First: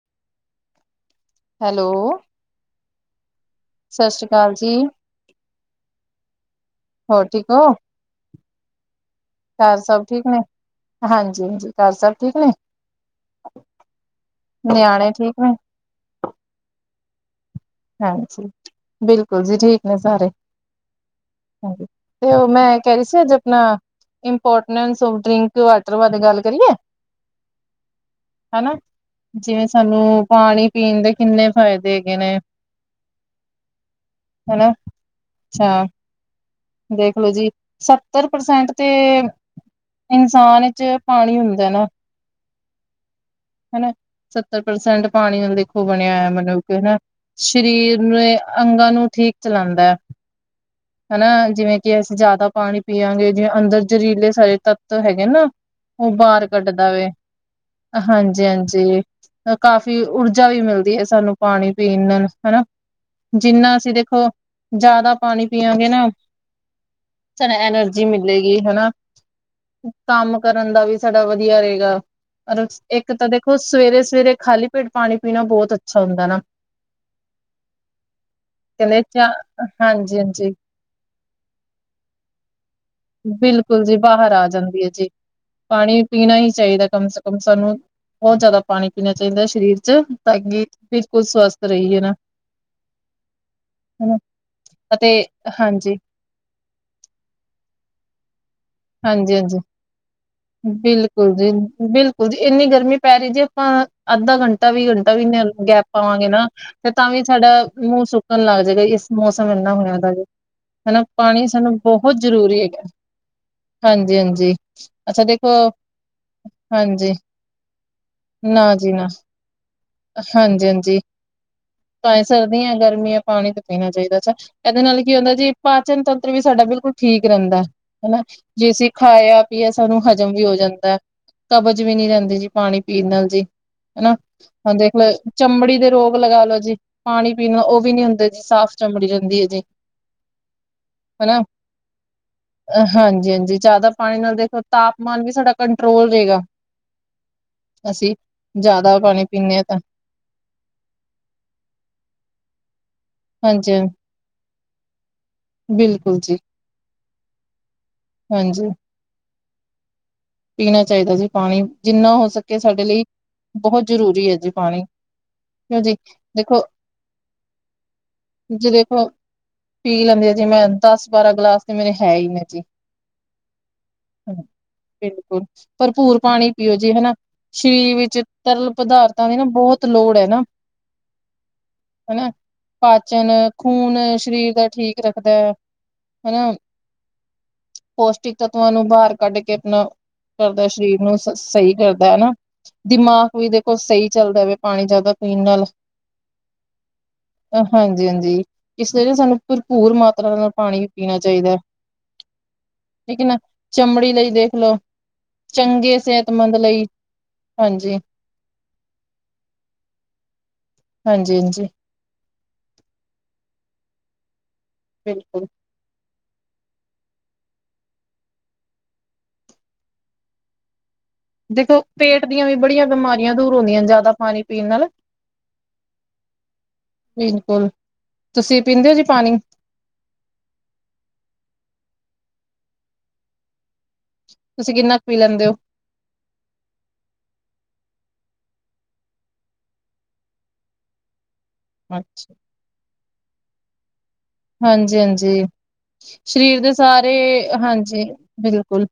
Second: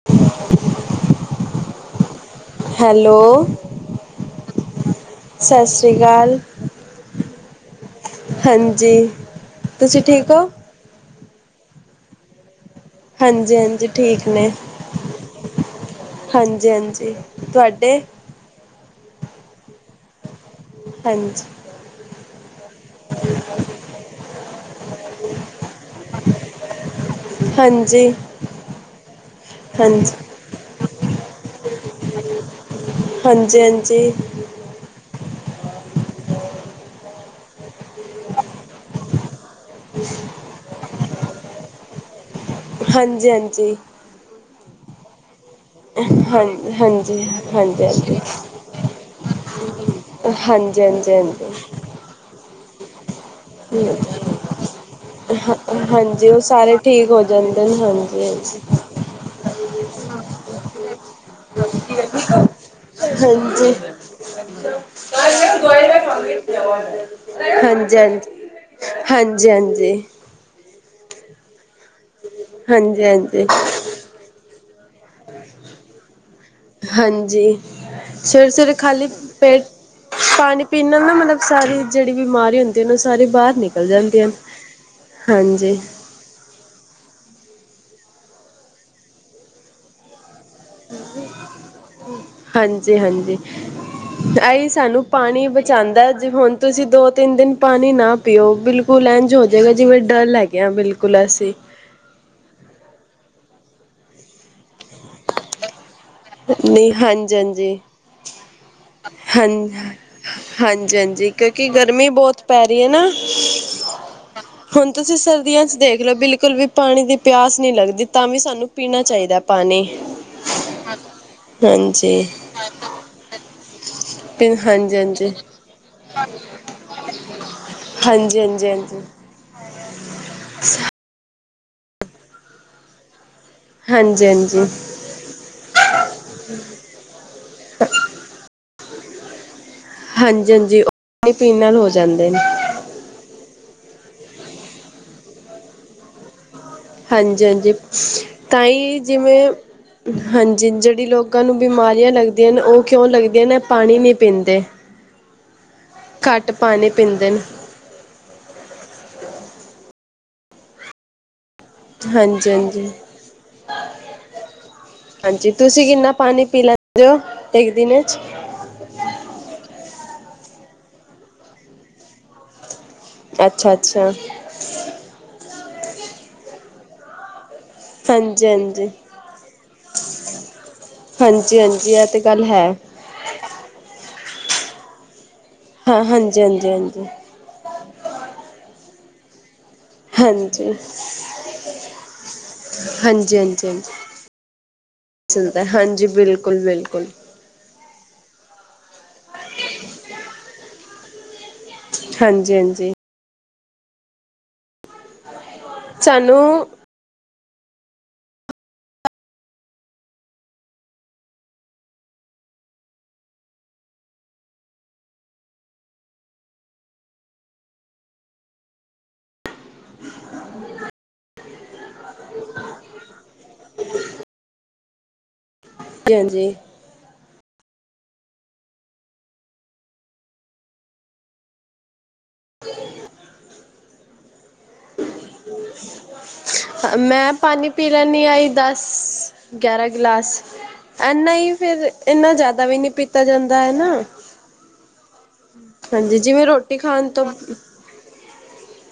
[inaudible] Hello! Hello. ਸਸ੍ਰੀ ਕਾਲ ਜੀ, ਸਤਿ ਸ਼੍ਰੀ ਅਕਾਲ ਹੋਰ ਠੀਕ ਓ? ਹਾਂਜੀ, ਤੁਸੀਂ ਠੀਕ ਓ? ਹਾਂਜੀ-ਹਾਂਜੀ, ਘਰ ਸਭ ਠੀਕ ਨੇ। ਹਾਂਜੀ-ਹਾਂਜੀ, ਠੀਕ ਨੇ, ਨਿਆਣੇ ਠੀਕ ਨੇ? ਹਾਂਜੀ-ਹਾਂਜੀ, ਤੁਹਾਡੇ? ਬਿਲਕੁਲ ਜੀ ਠੀਕ ਨੇ ਸਾਰੇ। ਹਾਂਜੀ। ਹਾਂਜੀ, 'ਤੇ ਓ ਮੈਂ ਕੈ ਰਈ ਸੀ ਅੱਜ ਅਪਨਾ ਇੰਪੋਰਟਨੈਂਸ ਆਫ ਡਰਿੰਕ ਵਾਟਰ ਬਾਰੇ ਗੱਲ ਕਰੀਏ? ਹਾਂਜੀ। ਹਨਾ, ਜਿਵੇਂ ਹਾਂਜੀ ਸਾਨੂੰ ਪਾਨੀ ਪੀਨ ਦੇ ਕਿੰਨੇ ਫ਼ਾਇਦੇ ਹੈਗੇ ਨੇ। ਹਾਂਜੀ-ਹਾਂਜੀ। ਹਨਾ, ਅੱਛਾ। ਦੇਖਲੋ ਜੀ, ਸੱਤਰ ਪ੍ਰਸੈਂਟ 'ਤੇ, ਇਨਸਾਨ ਚ ਪਾਨੀ ਹੁੰਦੈ ਨਾ? ਹਾਂਜੀ-ਹਾਂਜੀ। ਹਨਾ ਸੱਤਰ ਪ੍ਰਸੈਂਟ ਪਾਨੀ ਨਾਲ, ਦੇਖੋ ਓ ਬਣਿਆ ਐ ਹਾਂਜੀ ਹਾਂ ਮਨੁੱਖ, ਹੈਨਾ? ਹਾਂਜੀ ਹਾਂਜੀ ਸਰੀਰ ਹਾਂਜੀ ਨੂੰ, ਅੰਗਾਂ ਨੂੰ ਠੀਕ ਚਲਾਂਦੈ। ਓ ਹਾਂਜੀ-ਹਾਂਜੀ, ਹਾਂਜੀ। ਜਿਵੇਂ ਕਿ ਅਸੀਂ ਜਾਦਾ ਪਾਨੀ ਪੀਆਾਂਗੇ ਜਿਵੇਂ ਅੰਦਰ ਹਾਂ ਜਰੀਲੇ ਸਾਰੇ ਤੱਤ ਹੈਗੇ ਨਾ, ਓ ਹਾਂਜੀ ਉਹ ਬਾਰ ਸਾਰੇ ਕੱਢਦਾ ਵੇ। ਠੀਕ ਹੋ ਜਾਂਦੇ ਨੇ ਹਾਂਜੀ ਹਾਂਜੀ-ਹਾਂਜੀ, ਕਾਫ਼ੀ ਊਰਜਾ ਵੀ ਮਿਲਦੀ ਏ ਸਾਨੂੰ। ਪਾਨੀ ਪੀਨ ਨਾਲ ਹਨਾ, ਹਾਂਜੀ ਜਿੰਨਾ ਅਸੀਂ ਦੇਖੋ, ਜਾਦਾ ਪਾਨੀ ਪੀਆਾਂਗੇ ਹਾਂਜੀ ਨਾ [unintelligible] ਸਾਨੂੰ ਹਾਂਜੀ ਐਨਰਜੀ ਹਾਂਜੀ ਮਿਲੇਗੀ ਹੈਨਾ, ਹਾਂਜੀ ਕੰਮ ਕਰਨ ਦਾ ਵੀ ਸਾਡਾ ਵਦੀਆ ਰਏਗਾ, ਔਰ ਇੱਕ ਤਾਂ ਹਾਂਜੀ ਹਾਂਜੀ ਦੇਖੋ ਸਵੇਰੇ-ਸਵੇਰੇ ਖਾਲੀ ਪੇਟ ਪਾਣੀ ਪੀਣਾ ਬੋਤ ਅੱਛਾ ਹੁੰਦਾ ਨਾ। ਹਾਂਜੀ, ਸਵੇਰੇ-ਸਵੇਰੇ ਕਹਿੰਦੇ ਖਾਲੀ ਚਾ ਪੇਟ ਹਾਂਜੀ ਹਾਂਜੀ ਪਾਣੀ ਪੀਨ ਨਾਲ ਨਾ ਮਤਲਬ ਸਾਰੀ ਜੇੜੀ ਬਿਮਾਰੀ ਹੁੰ ਦੀ ਨਾ ਓ ਸਾਰੀ ਬਾਰ ਬਿਲਕੁਲ ਨਿਕਲ ਜੀ ਜਾਂਦੀਆ, ਹਾਂਜੀ। ਪੀਨਾ ਈ ਚਾਈਦਾ ਕਮ ਸੇ ਕਮ ਸਾਨੂੰ, ਬੋਤ ਜਾਦਾ ਪਾਣੀ ਪੀਨਾ ਚਾਈਦਾ ਸਰੀਰ 'ਚ ਤਾਂ ਕੀ ਹਾਂਜੀ-ਹਾਂਜੀ। ਹਨਾ ਐਈ ਸਾਨੂੰ ਅਤੇ ਪਾਣੀ ਹਾਂਜੀ ਬਚਾਦਾਂ। ਹੁਣ ਤੁਸੀਂ ਦੋ-ਤਿੰਨ ਦਿਨ ਪਾਣੀ ਨਾ ਪੀਓ ਬਿਲਕੁਲ ਬਿਲਕੁਲ ਐਂਝ ਹਾਂਜੀ ਹੋ ਹਾਂਜੀ ਜੇਗਾ ਜਿਵੇਂ ਡਲ ਹੈਗੇ ਆ ਬਿਲਕੁਲ ਅਸੀਂ। ਬਿਲਕੁਲ ਜੀ ਏਨੀ ਗਰਮੀ ਪੈ ਰੀ ਜੀ, ਆਪਾਂ ਅੱਧਾ ਘੰਟਾ ਵੀ ਘੰਟਾ ਵੀ ਨੀ ਗੈਪ ਪਾਵਾਂਗੇ ਨਾ ਤੇ ਨਹੀਂ ਤਾਂ ਵੀ ਸਾਡਾ ਹਾਂਜੀ-ਹਾਂਜੀ। ਮੂੰ ਸੁੱਕਣ ਲੱਗ ਜੇਗਾ ਏਸ ਹਾਂ ਮੌਸਮ ਏਨਾ ਬਣਿਆ ਦਾ ਜੇ। ਹਾਂਜੀ-ਹਾਂਜੀ, ਕਿਉਂਕਿ ਗਰਮੀ ਬੋਤ ਪੈ ਰੀ ਹੈਗਾ ਐ ਨਾ। ਹਾਂਜੀ ਹਾਂਜੀ ਹੁਣ ਤੁਸੀਂ ਅੱਛਾ ਦੇਖੋ ਸਰਦੀਆਂ 'ਚ ਦੇਖ ਲੋ ਬਿਲਕੁਲ ਵੀ ਪਾਣੀ ਹਾਂਜੀ ਦੀ ਪਿਆਸ ਨੀ ਲੱਗਦੀ। ਤਾਂ ਵੀ ਸਾਨੂੰ ਪੀਨਾ ਚਾਈਦਾ ਪਾਨੀ। ਹਾਂਜੀ-ਹਾਂਜੀ। ਹਾਂਜੀ ਭਾਵੇ ਸਰਦੀਆਂ- ਗਰਮੀਆਂ ਪਾਣੀ ਤਾਂ ਪੀਣਾ ਚਾਈਦਾ। ਏਦੇ ਨਾਲ ਕੀ ਹਾਂਜੀ-ਹਾਂਜੀ। ਹੁੰਦਾ ਜੀ ਪਾਚਨ ਤੰਤਰ ਵੀ ਸਾਡਾ ਬਿਲਕੁਲ ਠੀਕ ਰੈਂਦਾ। ਹਨਾ, ਹਾਂਜੀ ਹਾਂਜੀ ਜੇ ਹਾਂਜੀ ਅਸੀਂ ਖਾਇਆ ਪੀਆ ਸਾਨੂੰ ਹਜ਼ਮ ਵੀ ਹੋ ਜਾਂਦਾ, ਕਬਜ਼ ਵੀ ਨੀ ਰੈਂਦੀ ਜੀ ਪਾਣੀ ਪੀਨ ਨਾਲ ਜੀ। ਹਾਂਜੀ-ਹਾਂਜੀ। ਵਈ ਚਮੜੀ ਦੇ ਰੋਗ ਲਗਾ ਲੋ ਜੀ। ਪਾਣੀ ਪੀਣ ਨਾਲ ਓ ਵੀ ਨੀ ਹੁੰਦੇ ਜੀ ਸਾਫ਼ ਚਮੜੀ ਰੈਂਦੀ ਏ ਜੀ। ਹਾਂਜੀ-ਹਾਂਜੀ ਓ ਪਾਣੀ ਪੀਣ ਨਾਲ ਹੋ ਜਾਂਦੇ ਨੇ। ਹਾਂਜੀ-ਹਾਂਜੀ, ਜਾਦਾ ਪਾਣੀ ਨਾਲ ਦੇਖੋ ਤਾਪਮਾਨ ਵੀ ਸਾਡਾ ਕੰਟਰੋਲ ਰਏਗਾ। ਹਾਂਜੀ-ਹਾਂਜੀ, ਜ਼ਿਆਦਾ ਤਾਂਈ ਪਾਣੀ ਜਿਵੇਂ ਪੀਂਦੇ ਹਾਂ ਤਾਂ ਹਾਂਜੀ-ਹਾਂਜੀ ਜੇੜੀ ਲੋਕਾਂ ਨੂੰ ਬਿਮਾਰੀਆਂ ਲੱਗਦੀਆਂ ਨੇ, ਓ ਕਿਉਂ ਲੱਗਦੀਆਂ ਨੇ ਹਾਂਜੀ ਪਾਣੀ ਨੀ ਪੀਂਦੇ। ਬਿਲਕੁਲ ਜੀ। ਪਾਨੀ ਪੀਂਦੇ ਨੇ। ਹਾਂਜੀ। ਪੀਣਾ ਚਾਈਦਾ ਜੀ ਪਾਨੀ, ਜਿੰਨਾ ਹੋ ਹਾਂਜੀ ਸਕੇ ਸਾਡੇ ਹਾਂਜੀ ਲਈ ਬਹੁ ਜ਼ਰੂਰੀ ਐ ਜੀ ਪਾਣੀ। ਹਾਂਜੀ ਕਿਉਂ ਤੁਸੀ ਜੀ ਕਿੰਨਾ ਪਾਣੀ ਪੀ ਦੇਖੋ ਲੈਂਦੇ ਓ ਇੱਕ ਦਿਨ 'ਚ? ਜੇ ਵੇਖੋ, ਪੀ ਲੈਂਦੀ ਆ ਜੀ ਮੈਂ ਦਸ- ਬਾਰਾਂ ਗਲਾਸ ਤੇ ਮੇਰੇ ਹੈ ਈ ਨੇ ਜੀ। ਅੱਛਾ- ਅੱਛਾ। ਬਿਲਕੁਲ, ਭਰਪੂਰ ਪਾਣੀ ਪੀਓ ਜੀ ਹਨਾ। ਸਰੀਰ ਵਿੱਚ ਹਾਂਜੀ ਤਰਲ ਹਾਂਜੀ ਪਦਾਰਥਾਂ ਦੀ ਨਾ ਬੋਤ ਲੋੜ ਐ ਨਾ। ਹਾਂਜੀ ਹਾਂਜੀ ਇਹ ਤੇ ਹਨਾ। ਗੱਲ ਹੈ ਪਾਚਨ, ਖੂਨ ਸ਼ਰੀਰ ਦਾ ਠੀਕ ਰੱਖਦਾ। ਹਾਂ, ਹਨਾ ਹਾਂਜੀ-ਹਾਂਜੀ-ਹਾਂਜੀ। ਪੌਸ਼ਟਿਕ ਤੱਤਵਾਂ ਨੂੰ ਬਾਰ ਕੱਢ ਕੇ ਆਪਣਾ ਕਰਦਾ ਹਾਂਜੀ ਹਾਂਜੀ ਸ਼ਰੀਰ ਨੂੰ ਸ ਸਈ ਕਰਦਾ ਐ ਨਾ। ਦਿਮਾਕ ਹਾਂਜੀ ਵੀ ਦੇਖੋ ਹਾਂਜੀ ਸਈ ਚੱਲਦਾ ਵੈ ਪਾਨੀ ਜਾਦਾ ਪੀਨ ਚੱਲਦਾ ਨਾਲ। ਹਾਂਜੀ ਬਿਲਕੁਲ ਬਿਲਕੁਲ ਹਾਂਜੀ-ਹਾਂਜੀ ਇਸ ਲਈ ਸਾਨੂੰ ਭਰਪੂਰ ਮਾਤਰਾ ਨਾਲ ਪਾਨੀ ਪੀਨਾ ਚਾਈਦਾ। ਹਾਂਜੀ- ਹਾਂਜੀ। ਠੀਕ ਐ ਨਾ ਚਮੜੀ ਲਈ ਦੇਖਲੋ, ਚੰਗੇ ਸਾਨੂੰ ਸੇਤਮੰਦ ਲਈ। ਹਾਂਜੀ। ਹਾਂਜੀ-ਹਾਂਜੀ। ਬਿਲਕੁਲ। ਦੇਖੋ ਪੇਟ ਦੀਆਂ ਵੀ ਬੜੀਆਂ ਬਮਾਰੀਆਂ ਦੂਰ ਹੁੰਦੀਆਂ ਜਾਦਾ ਪਾਨੀ ਪੀਨ ਨਾਲ। ਜ ਹਾਂਜੀ। ਬਿਲਕੁਲ ਤੁਸੀ ਪੀਂਦੇ ਓ ਜੀ ਪਾਨੀ। ਤੁਸੀ ਕਿੰਨਾ ਕ ਪੀ ਲੈਂਦੇ ਓ। ਮੈਂ ਪਾਨੀ ਪੀ ਲੈਨੀ ਆ ਈ ਦਸ, ਗਿਆਰਾਂ ਗਲਾਸ। ਏਨਾ ਈ ਫੇਰ ਏਨਾ ਅੱਛਾ, ਜਾਦਾ ਵੀ ਨੀ ਪੀਤਾ ਜਾਂਦਾ ਏ ਨਾ। ਹਾਂਜੀ-ਹਾਂਜੀ ਹਾਂਜੀ ਜਿਵੇਂ ਸਰੀਰ ਦੇ ਰੋਟੀ ਖਾਣ ਸਾਰੇ ਤੋਂ ਹਾਂਜੀ। ਜੀ ਬਿਲਕੁਲ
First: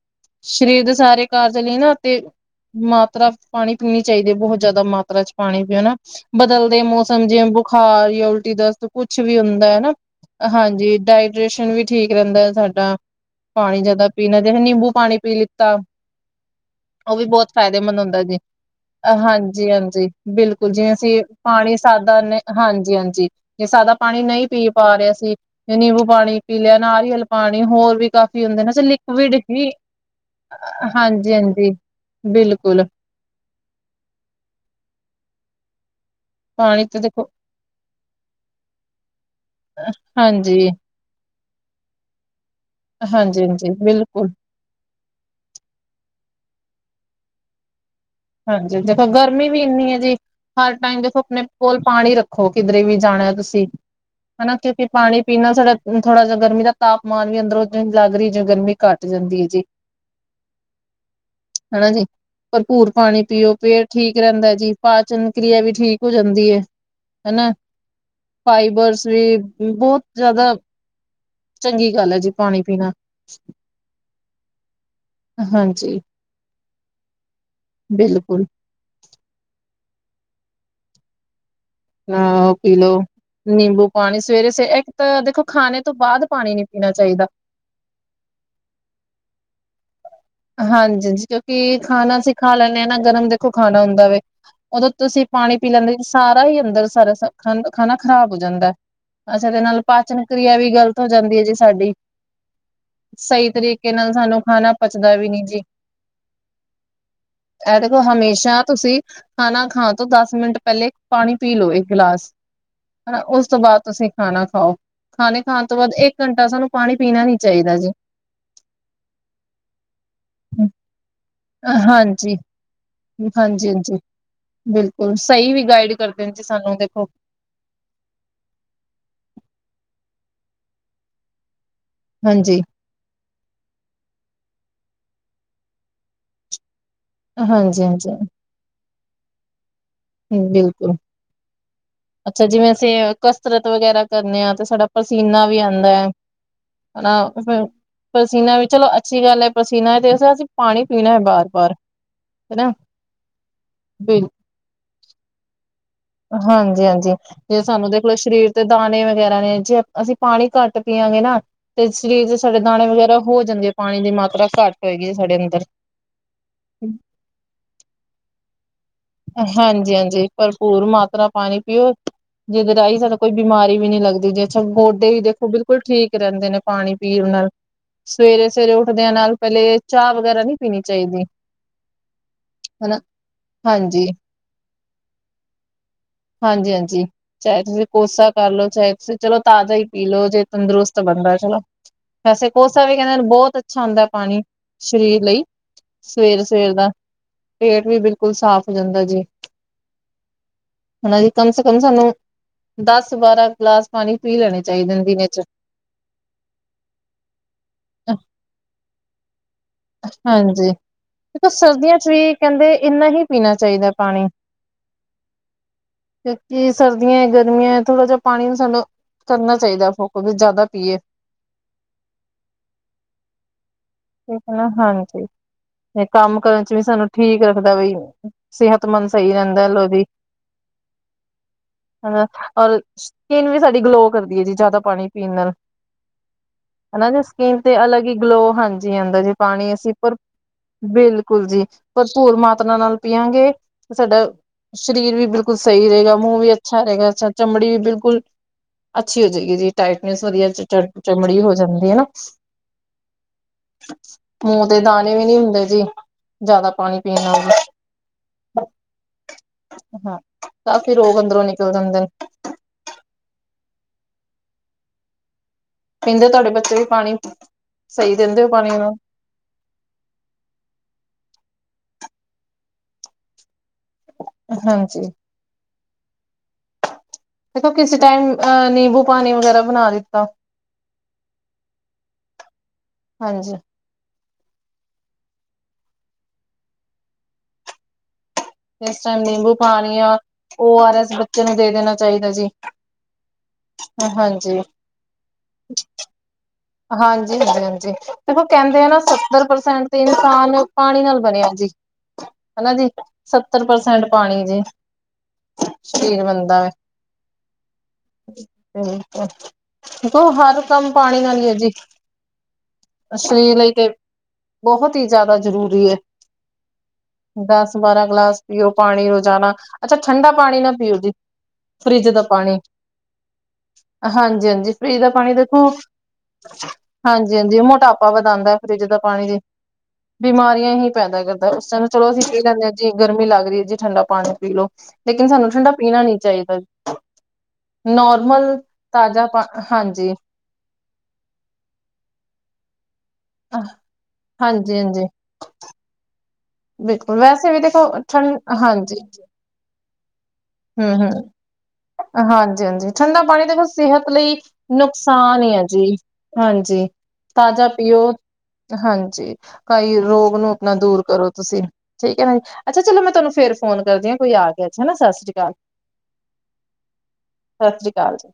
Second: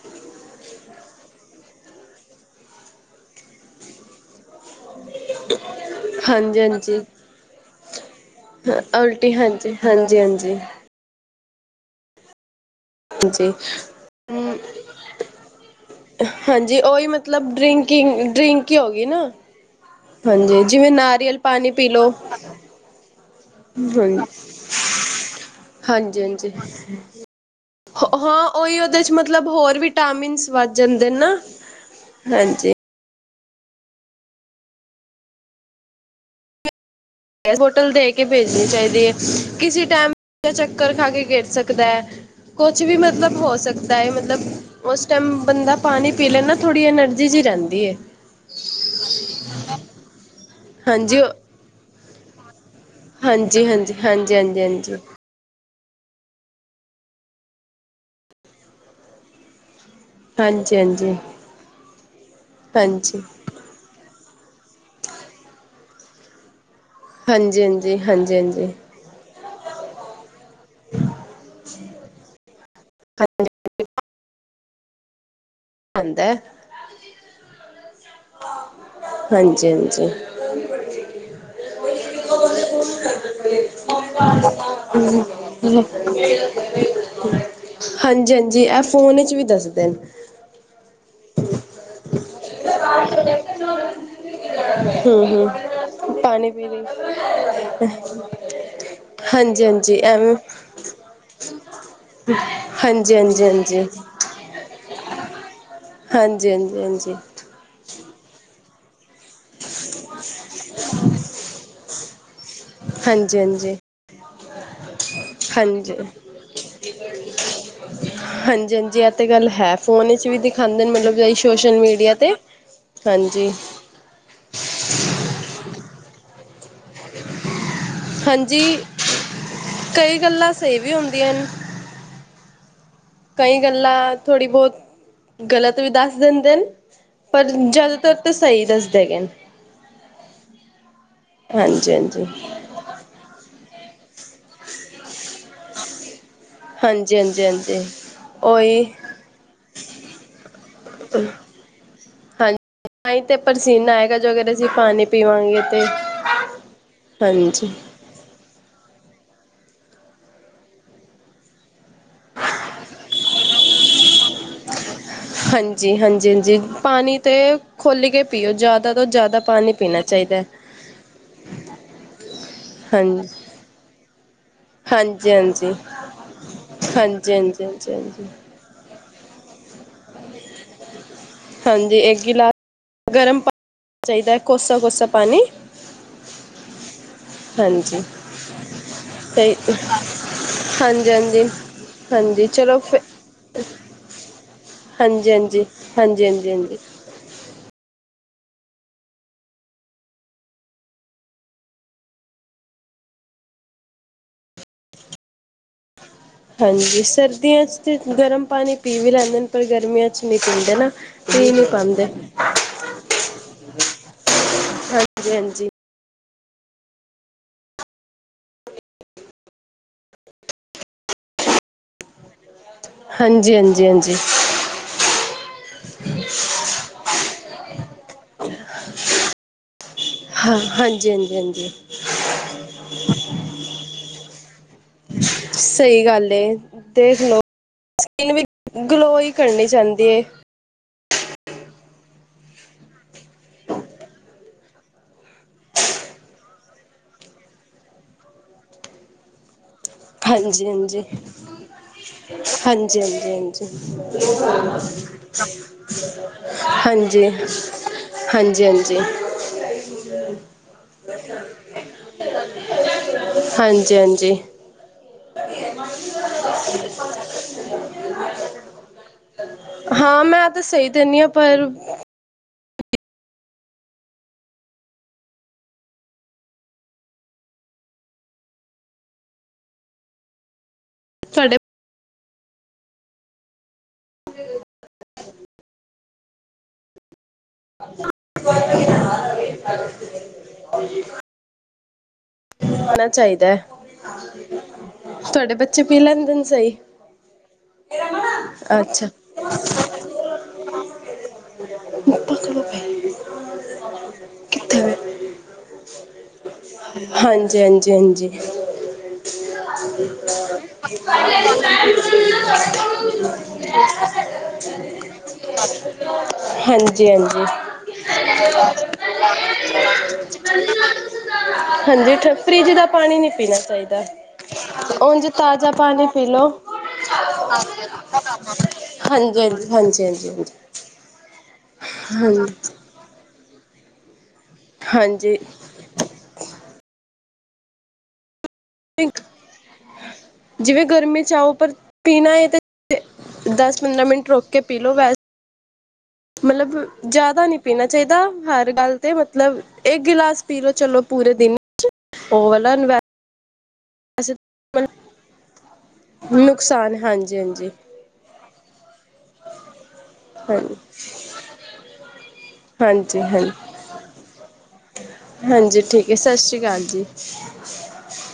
ਸਰੀਰ ਦੇ ਸਾਰੇ ਕਾਰਜ ਲਈ ਨਾ ਤੇ ਮਾਤਰਾ ਪਾਨੀ ਪੀਨੀ ਚਾਈਦੀ ਏ ਬਹੁਤ ਜਾਦਾ ਮਾਤ ਰਾ ਚ ਪਾਨੀ ਪੀਓ ਨਾ, ਹਾਂਜੀ ਬਦਲਦੇ ਹਾਂਜੀ ਮੌਸਮ ਜਿਵੇਂ ਬੁਖਾਰ ਯਾਂ ਉਲਟੀ ਦਸਤ ਕੁਛ ਉਲਟੀ ਵੀ ਹਾਂਜੀ ਹੁੰਦੈ ਨਾ ਹਾਂਜੀ ਹਾਂਜੀ। ਜੀ ਡਾਇਡ੍ਰੇਸ਼ਨ ਵੀ ਠੀਕ ਰੇਂਦਾ ਸਾਡਾ, ਹਾਂਜੀ ਪਾਨੀ ਜਾਦਾ ਪੀਨ ਜਿਵੇਂ ਨਿੰਬੂ ਪਾਨੀ ਪੀ ਲ। ਤਾ ਹਾਂਜੀ ਉਹੀ ਉ ਵੀ ਬੋਤ ਮਤਲਬ ਫੈਦੇਮੰਦ ਹੁੰਦਾ ਡਰਿੰਕਿੰਗ ਜੇ। ਡਰਿੰਕ ਹੀ ਹੋ ਗਈ ਨਾ ਹਾਂਜੀ- ਹਾਂਜੀ ਹਾਂਜੀ ਬਿਲਕੁਲ ਜਿਵੇਂ ਜੀਂਵੇ ਅਸੀ ਨਾਰੀਅਲ ਪਾਣੀ ਪਾਨੀ ਪੀ ਲਓ ਸਾਦਾ, ਹਾਂਜੀ-ਹਾਂਜੀ ਜੇ ਸਾਦਾ ਹਾਂਜੀ ਪਾਨੀ ਨਈ ਪੀ ਪਾ ਰੇ ਅ ਸੀ ਨਿੰਬੂ ਹਾਂਜੀ ਪਾਨੀ ਹਾਂਜੀ ਪੀ ਲਿਆ, ਨਾਰੀਅਲ ਪਾਨੀ, ਹੋਰ ਵੀ ਕਾਫ਼ੀ ਹਾਂ ਹੁੰਦੇ ਨਾ ਉਹੀ ਉਹਦੇ ਚ ਲਿਕਵਿਡ ਮਤਲਬ ਹੀ ਹੋਰ ਵਿਟਾਮਿਨਸ ਵੱਧ ਜਾਂਦੇ ਨਾ। ਹਾਂਜੀ-ਹਾਂਜੀ ਹਾਂਜੀ ਬਿਲਕੁਲ। ਪਾਨੀ ਤਾ ਦੇਖੋ ਬੋਤਲ ਦੇ ਕੇ ਭੇਜਨੀ ਚਾਈਦੀ ਏ। ਕਿਸੇ ਟੈਮ ਹਾਂਜੀ ਚੱਕਰ ਖਾ ਕੇ ਗਿਰ ਸਕਦੈ। ਕੁਛ ਵੀ ਮਤਲਬ ਹੋ ਹਾਂਜੀ-ਹਾਂਜੀ ਸਕਦਾ ਐ ਬਿਲਕੁਲ ਮਤਲਬ ਉਸ ਟੈਮ ਬੰਦਾ ਪਾਨੀ ਪੀ ਲੈ ਨਾ, ਥੋੜੀ ਐਨਰਜੀ ਜੀ ਰੈਂਦੀ ਏ। ਹਾਂਜੀ ਦੇਖੋ ਗਰਮੀ ਵੀ ਏਨੀ ਏ ਜੀ, ਹਰ ਟਾਈਮ ਦੇਖੋ ਹਾਂਜੀ ਆਪਨੇ ਕੋਲ ਪਾਣੀ ਰੱਖੋ ਕਿਧਰੇ ਵੀ ਜਾਣਾ ਤੁਸੀ, ਹਾਂਜੀ ਹਾਂਜੀ ਹਾਂਜੀ ਹਨਾ ਹਾਂਜੀ ਕਿਉਂਕਿ ਪਾਨੀ ਪੀਨ ਨਾਲ ਸਾਡਾ ਥੋੜਾ ਜੇ ਗਰਮੀ ਦਾ ਤਾਪਮਾਨ ਵੀ ਅੰਦਰੋਂ ਲੱਗਰੀ ਐ ਜੇ ਗਰਮੀ ਘੱਟ ਜਾਂਦੀ ਏ ਜੀ। ਹਾਂਜੀ ਹਾਂਜੀ ਹਨਾ ਜੀ ਭਰਪੂਰ ਹਾਂਜੀ ਹਾਂਜੀ ਵੀ ਓ ਪੇਟ ਠੀਕ ਰੇਂਦਾ ਐ ਜੀ, ਪਾਚਨ ਕ੍ਰਿਆ ਵੀ ਠੀਕ ਹੋ ਜਾਂਦੀ ਐ। ਹਨਾ, ਹਾਂਜੀ ਹਾਂਜੀ ਹਾਂਜੀ ਹਾਂਜੀ ਹਾਂਜੀ ਫਾਈਬਰਸ ਵੀ ਬੋਤ ਜਾਦਾ, ਚੰਗੀ ਗੱਲ ਐ ਜੀ ਪਾਨੀ ਪੀਨਾ। ਹਾਂਜੀ। [unintelligible] ਬਿਲਕੁਲ। ਹਾਂਜੀ-ਹਾਂਜੀ। ਹਾਂ ਓ ਪੀਲੋ। ਨਿੰਬੂ ਪਾਨੀ ਸਵੇਰੇ ਸ ਏਕ ਤਾਂ ਦੇਖੋ ਖਾਨੇ ਤੋਂ ਬਾਦ ਪਾਨੀ ਨੀ ਪੀਨਾ ਚਾਈਦਾ। ਹਾਂਜੀ-ਹਾਂਜੀ ਐ ਫੋਨ ਵਿੱਚ ਵੀ ਦੱਸਦੇ ਨੇ ਹਾਂਜੀ-ਹਾਂਜੀ। ਕਿਉਂਕਿ ਖਾਨਾ ਅਸੀਂ ਖਾ ਲੈਂਨੇ ਹਾਂ ਨਾ, ਗਰਮ ਦੇਖੋ ਖਾਨਾ ਹੁੰਦਾ ਵੇ ਉਦੋਂ ਤੁਸੀਂ ਹਮ ਪਾਣੀ ਪੀ ਲੈਂਦੇ ਹਮ ਸਾਰਾ ਪਾਣੀ ਹੀ ਪੀ ਲਈ ਅੰਦਰ ਸਾਰਾ ਖ ਖਾਨਾ ਖ਼ਰਾਬ ਹੋ ਜਾਂਦੈ ਅੱਛਾ ਤੇ ਹਾਂਜੀ ਨਾਲ ਹਾਂਜੀ ਪਾਚਨ ਐਵੇਂ ਕਿਰਿਆ ਵੀ ਗ਼ਲਤ ਹੋ ਜਾਂਦੀ ਏ ਜੀ ਸਾਡੀ ਹਾਂਜੀ ਹਾਂਜੀ ਸਈ ਹਾਂਜੀ ਤਰੀਕੇ ਨਾਲ ਸਾਨੂੰ ਖਾਨਾ ਪਚਦਾ ਵੀ ਨੀ ਜੀ। ਹਾਂਜੀ- ਹਾਂਜੀ- ਹਾਂਜੀ। ਐ ਦੇਖੋ ਹਮੇਸ਼ਾ ਤੁਸੀਂ ਖਾਨਾ ਖਾਨ ਤੋਂ ਦਸ ਮਿੰਟ ਪੈਲੇ ਪਾਨੀ ਪੀ ਲੋ ਏ ਗਿਲਾਸ ਹਨਾ ਓਸ ਤੋਂ ਹਾਂਜੀ ਬਾਦ ਤੁਸੀਂ ਖਾਣਾ ਖਾਓ। ਖਾਣੇ ਖਾਣ ਤੋਂ ਬਾਦ ਹਾਂਜੀ ਹਾਂਜੀ ਇੱਕ ਘੰਟਾ ਸਾਨੂੰ ਪਾਣੀ ਪੀਣਾ ਨੀ ਚਾਈਦਾ ਜੀ। ਹਾਂਜੀ ਹਾਂਜੀ ਐ ਤੇ ਗੱਲ ਹੈ ਫੋਨ ਵਿੱਚ ਵੀ ਦਿਖਾਂਦੇ ਮਤਲਬ ਸੋਸ਼ਲ ਮੀਡੀਆਂ ਤੇ ਹਾਂਜੀ ਹਾਂਜੀ। ਬਿਲਕੁਲ ਸਈ ਵੀ ਗਾਈਡ ਕਰਦੇ ਨੇ ਜੀ ਸਾਨੂੰ ਦੇਖੋ। ਹਾਂਜੀ ਕਈ ਗੱਲਾਂ ਸਈ ਵੀ ਹੁੰਦੀਆ ਨੇ। ਹਾਂਜੀ ਕਈ ਗੱਲਾ ਥੋੜ੍ਹੀ ਬੋਤ ਗਲਤ ਵੀ ਦੱਸ ਦਿੰਦੇ ਨੇ। ਪਰ ਹਾਂਜੀ ਹਾਂਜੀ ਜ਼ਾਦਾਤਰ ਤੇ ਸਈ ਦੱਸਦੇ ਹੈਗੇ ਨੇ। ਹੂੰ ਬਿਲਕੁਲ ਹਾਂਜੀ ਹਾਂਜੀ ਅੱਛਾ ਜਿਵੇ ਅਸੀ ਕਸਰਤ ਵਗੈਰਾ ਕਰਨੇ ਆ ਤੇ ਸਾਡਾ ਪਸੀਨਾ ਵੀ ਆਂਦਾ ਏ। ਹਾਂਜੀ ਹਾਂਜੀ ਹਾਂਜੀ। ਪਸੀਨਾ ਵੀ ਉਹੀ ਚਲੋ ਅੱਛੀ ਗੱਲ ਐ, ਪਸੀਨਾ ਤੇ ਅਸੀਂ ਪਾਣੀ ਪੀਣਾ ਏ ਬਾਰ ਬਾਰ। ਹਨਾ ਤਾਈੰ ਤੇ ਪਰਸੀਨਾ ਆਏਗਾ ਬਿਲ ਜੋ ਅਗਰ ਅਸੀ ਪਾਣੀ ਪੀਵਾਂਗੇ ਤੇ। ਹਾਂਜੀ ਹਾਂਜੀ ਜੇ ਸਾਨੂੰ ਦੇਖ ਪੂੂਰੇ ਸਰੀਰ ਤੇ ਦਾਣੇ ਵਗੈਰਾ ਨੇ, ਜੇ ਅਸੀਂ ਪਾਣੀ ਘੱਟ ਪੀਆਂ ਗੇ ਨਾ। ਤੇ ਸਰੀਰ ਵਿਚ ਸਾਡੇ ਦਾਣੇ ਵਗੈਰਾ ਹੋ ਜਾਂਦੇ, ਪਾਣੀ ਦੀ ਮਾਤਰਾ ਘੱਟ ਹੋਏਗੀ ਜੇ ਸਾਡੇ ਅੰਦਰ। ਜੀ ਹਾਂਜੀ ਹਾਂਜੀ ਪਾਣੀ ਤੇ ਖੁਲ ਕੇ ਪੀਓ ਜ਼ਿਆਦਾ ਤੋਂ ਜ਼ਿਆਦਾ ਪਾਣੀ ਹਾਂਜੀ ਪੀਣਾ ਹਾਂਜੀ ਚਾਹੀਦਾ ਹੈ ਭਰਪੂਰ ਮਾਤਰਾ ਪਾਣੀ ਪੀਓ। ਜੀਦੇ ਰਾਈ ਸਾਨੂੰ ਹਾਂਜੀ ਕੋਈ ਬਿਮਾਰੀ ਵੀ ਨੀ ਲੱਗਦੀ। ਜੇ ਅਛਾ ਗੋਡੇ ਵੀ ਹਾਂਜੀ ਦੇਖੋ ਹਾਂਜੀ ਬਿਲਕੁਲ ਠੀਕ ਰੈਂਦੇ ਨੇ ਪਾਣੀ ਪੀਣ ਨਾਲ। [unintelligible] ਸਵੇਰੇ ਸਵੇਰੇ ਉੱਠਦਿਆਂ ਨਾਲ ਪੈਲੇ ਏ ਚਾਅ ਵਗੈਰਾ ਨੀ ਹਾਂਜੀ ਇੱਕ ਗਿਲਾਸ ਹਨਾ ਗਰਮ ਪਾਣੀ ਹਾਂਜੀ ਚਾਈਦਾ, ਕੋਸਾ- ਕੋਸਾ ਪਾਣੀ। ਹਾਂਜੀ- ਹਾਂਜੀ। ਚਾਏ ਤੁਸੀਂ ਹਾਂਜੀ ਕੋਸਾ ਕਰ ਲੋ, ਚਾਏ ਤੁਸੀਂ ਚਲੋ ਤੇ ਤਾਜ਼ਾ ਈ ਪੀ ਲੋ, ਜੇ ਤੰਦਰੁਸਤ ਹਾਂਜੀ ਬਣਦਾ ਏ ਹਾਂਜੀ ਚਲੋ। ਹਾਂਜੀ ਵੈਸੇ ਚਲੋ ਕੋਸਾ ਵੀ ਫਿਰ ਕੈਂਦੇ ਨੇ ਬੋਤ ਅੱਛਾ ਹੁੰਦਾ ਪਾਣੀ, ਸਰੀਰ ਹਾਂਜੀ ਲਈ ਹਾਂਜੀ ਹਾਂਜੀ ਸਵੇਰੇ ਹਾਂਜੀ ਸਵੇਰ ਹਾਂਜੀ ਦਾ। ਪੇਟ ਵੀ ਬਿਲਕੁਲ ਸਾਫ਼ ਹੋ ਜਾਂਦਾ ਜੀ। ਹੁਨਾ ਜੀ ਕਮ ਸੇ ਕਮ ਸਾਨੂੰ ਦਸ -ਬਾਰਾਂ ਗਲਾਸ ਪਾਣੀ ਪੀ ਲੈਣੇ ਚਾਈਦੇ ਨੇ ਦਿਨੇ 'ਚ। ਹਾਂਜੀ ਸਰਦੀਆਂ 'ਚ ਤੇ ਗਰਮ ਪਾਣੀ ਪੀ ਵੀ ਲੈਂਦੇ ਨੇ, ਪਰ ਗਰਮੀਆਂ 'ਚ ਨੀ ਹਾਂਜੀ ਪੀਂਦੇ ਨਾ। ਪੀ ਨੀ ਪਾਂਦੇ। ਏਨਾ ਹੀ ਪੀਣਾ ਚਾਈਦਾ ਪਾਣੀ। ਹਾਂਜੀ- ਹਾਂਜੀ। ਕਿਉਂਕਿ ਸਰਦੀਆਂ ਐ, ਗਰਮੀਆਂ ਐ, ਥੋੜਾ ਜਿਆ ਪਾਣੀ ਵੀ ਸਾਨੂੰ ਕਰਨਾ ਚਾਈਦਾ ਫੋਕ ਵੀ ਜ਼ਾਦਾ ਪੀਏ। ਹਾਂਜੀ- ਹਾਂਜੀ -ਹਾਂਜੀ। ਤੇ ਹਨਾ, ਹਾਂਜੀ ਤੇ ਕੰਮ ਕਰਨ 'ਚ ਵੀ ਸਾਨੂੰ ਠੀਕ ਰੱਖ ਦਾ ਵੀ ਸਿਹਤਮੰਦ ਸਈ ਰੈੈਦਾ ਲੋਦੀ ਹਾਂ ਹਾਂਜੀ- ਹਾਂਜੀ -ਹਾਂਜੀ। ਔਰ ਸਕਿਨ ਵੀ ਸਾਡੀ ਗਲੋ ਕਰਦੀ ਏ ਜੀ ਜ਼ਾਦਾ ਪਾਣੀ ਪੀਣ ਨਾਲ। ਸਹੀ ਗੱਲ ਏ ਹੈਨਾ ਦੇਖ ਜੀ ਲਓ ਸਕਿਨ ਤੇ ਅਲੱਗ ਈ ਸਕਿਨ ਵੀ ਗਲੋ ਹਾਂਜੀ ਗਲੋ ਆਂਦਾ ਹੀ ਜੀ, ਕਰਨੀ ਪਾਣੀ ਅਸੀਂ ਚਾਹੁੰਦੀ ਪਰ ਏ ਬਿਲਕੁਲ ਜੀ ਭਰਪੂਰ ਮਾਤਾਰਾ ਨਾਲ ਪੀਆਂਗੇ ਤੇ ਸਾਡਾ ਸਰੀਰ ਵੀ ਬਿਲਕੁਲ ਸਈ ਰਏਗਾ, ਮੂੰਹ ਵੀ ਅੱਛਾ ਰਏਗਾ ਅੱਛਾ, ਚਮੜੀ ਵੀ ਬਿਲਕੁਲ ਅੱਛੀ ਹੋ ਜੇਗੀ ਜੀ, ਟਾਈਟਨੈਸ ਵਧੀਆ ਚ ਹਾਂਜੀ ਚੜ ਹਾਂਜੀ ਚਮੜੀ ਹੋ ਜਾਂਦੀ ਏ ਨਾ‌। ਹਾਂਜੀ ਹਾਂਜੀ ਹਾਂਜੀ ਹਾਂਜੀ ਮੂੰ ਤੇ ਦਾਣੇ ਵੀ ਨੀ ਹੁੰਦੇ ਜੀ ਜ਼ਾਦਾ ਪਾਣੀ ਪੀਣ ਨਾਲ਼। ਹਾਂਜੀ! ਹਾਂਜੀ! ਹਾਂ! ਕਾਫ਼ੀ ਰੋਗ ਅੰਦਰੋਂ ਨਿਕਲ ਜਾਂਦੇ ਨੇ। ਹਾਂਜੀ! ਹਾਂਜੀ! ਪੀਂਦੇ ਤੁਹਾਡੇ ਬੱਚੇ ਵੀ ਪਾਣੀ ਸਹੀ ਦਿੰਦੇ ਹੋ ਪਾਣੀ ਨੂੰ। ਹਾਂ! ਮੈਂ ਤਾਂ ਸਹੀ ਦਿੰਦੀ ਹਾਂ ਪਰ। ਹਾਂਜੀ! ਦੇਖੋ ਕਿਸੇ ਟਾਈਮ ਅਹ ਨਿੰਬੂ ਪਾਣੀ ਵਗੈਰਾ ਬਣਾ ਦਿੱਤਾ। ਤੁਹਾਡੇ ਹਾਂਜੀ! ਇਸ ਟਾਈਮ ਨਿੰਬੂ ਪਾਣੀ ਆ ਓ ਆਰ ਐਸ ਬੱਚੇ ਨੂੰ ਦੇ ਦੇਣਾ ਚਾਹੀਦਾ ਜੀ। ਆਣਾ ਚਾਹੀਦਾ ਹਾਂਜੀ ਤੁਹਾਡੇ ਬੱਚੇ ਪੀ ਲੈਂਦੇ ਨੇ ਸਹੀ। ਹਾਂਜੀ! ਹਾਂਜੀ! ਹਾਂਜੀ! ਦੇਖੋ ਕਹਿੰਦੇ ਆ ਨਾ ਅੱਛਾ ਸੱਤਰ ਪਰਸੈਂਟ। ਤੇ ਇਨਸਾਨ ਪਾਣੀ ਨਾਲ ਬਣਿਆ ਜੀ। ਹਨਾ ਜੀ ਸੱਤਰ ਪਰਸੈਂਟ ਪਾਣੀ ਜੀ ਸਰੀਰ ਬਣਦਾ ਹੈ। ਹਾਂਜੀ ਹਾਂਜੀ ਹਾਂਜੀ ਹਾਂਜੀ ਬਿਲਕੁਲ! ਦੇਖੋ ਹਰ ਕੰਮ ਪਾਣੀ ਨਾਲ ਹੀ। ਜੀ ਸਰੀਰ ਲਈ ਤੇ ਬਹੁਤ ਹੀ ਜ਼ਿਆਦਾ ਜ਼ਰੂਰੀ ਹੈ। ਹਾਂਜੀ! ਹਾਂਜੀ! ਦਸ ਬਾਰਾਂ ਗਲਾਸ ਪੀਓ ਪਾਣੀ ਰੋਜ਼ਾਨਾ ਅੱਛਾ ਠੰਡਾ ਪਾਣੀ ਨਾ ਪੀਓ ਜੀ। ਫਰਿਜ਼ ਹਾਂਜੀ ਦਾ ਪਾਣੀ ਫਰਿੱਜ ਦਾ ਪਾਣੀ ਨਹੀਂ ਪੀਣਾ ਚਾਹੀਦਾ ਹਾਂਜੀ ਹਾਂਜੀ ਫਰਿਜ਼ ਦਾ ਉਝ ਪਾਣੀ ਦੇਖੋ। ਤਾਜ਼ਾ ਪਾਣੀ ਪੀ ਲਓ ਹਾਂਜੀ! ਹਾਂਜੀ! ਮੋਟਾਪਾ ਵਧਾਉਂਦਾ ਫਰਿੱਜ ਦਾ ਪਾਣੀ ਜੀ ਹਾਂਜੀ ਹਾਂਜੀ ਹਾਂਜੀ ਹਾਂਜੀ ਹਾਂਜੀ ਬਿਮਾਰੀਆਂ ਹੀ। ਪੈਦਾ ਕਰਦਾ ਓਸ ਟਾਈਮ ਚਲੋ ਅਸੀਂ ਪੀ ਹਾਂਜੀ ਲੈਂਦੇ ਹਾਂ ਜੀ ਗਰਮੀ ਲੱਗ ਰਹੀ ਹੈ ਜੀ ਠੰਡਾ ਪਾਣੀ ਪੀ ਲੋ ਲੇਕਿਨ ਹਾਂਜੀ ਸਾਨੂੰ ਠੰਡਾ। ਪੀਣਾ ਨਹੀਂ ਚਾਹੀਦਾ ਨੋਰਮਲ ਤਾਜ਼ਾ ਪਾਣੀ ਹਾਂਜੀ। ਜਿਵੇਂ ਗਰਮੀ 'ਚ ਆਓ ਪਰ ਪੀਣਾ ਹੈ ਤੇ ਦਸ ਪੰਦਰਾਂ ਮਿੰਟ ਰੋਕ ਕੇ ਹਾਂਜੀ ਪੀ ਲੋੋ ਹਾਂਜੀ ਵੈਸੇ। ਮਤਲਬ ਬਿਲਕੁਲ ਜਿਆਦਾ ਵੈਸੇ ਨੀ ਵੀ ਦੇਖੋ ਪੀਣਾ ਚਾਹੀਦਾ ਠੰ ਹਰ ਗੱਲ ਹਾਂਜੀ ਤੇ ਮਤਲਬ ਇੱਕ ਗਿਲਾਸ। ਪੀ ਲੋ ਹਮ ਚਲੋ ਹਮ ਪੂਰੇ ਦਿਨ 'ਚ। ਹਾਂਜੀ! ਹਾਂਜੀ! ਠੰਡਾ ਪਾਣੀ ਦੇਖੋ ਸਿਹਤ ਵੈਸੇ ਲਈ ਨੁਕਸਾਨ ਹੀ ਹੈ ਜੀ। ਹਾਂਜੀ! ਨੁਕਸਾਨ ਹਾਂਜੀ ਤਾਜ਼ਾ ਹਾਂਜੀ ਪੀਓ ਹਾਂਜੀ! ਕਈ ਰੋਗ ਨੂੰ ਆਪਣਾ ਹਾਂਜੀ ਦੂਰ ਕਰੋ ਤੁਸੀਂ। ਠੀਕ ਹੈ ਨਾ ਜੀ ਅੱਛਾ ਚਲੋ ਮੈਂ ਹਾਂਜੀ ਤੁਹਾਨੂੰ ਹਾਂਜੀ ਫੇਰ ਫ਼ੋਨ ਕਰਦੀ ਹਾਂ ਕੋਈ ਆ ਗਿਆ ਹੈ ਸਤਿ ਸ਼੍ਰੀ। ਹਾਂਜੀ! ਠੀਕ ਹੈ ਸਤਿ ਸ਼੍ਰੀ ਅਕਾਲ ਜੀ। ਸਤਿ ਸ਼੍ਰੀ ਅਕਾਲ ਜੀ!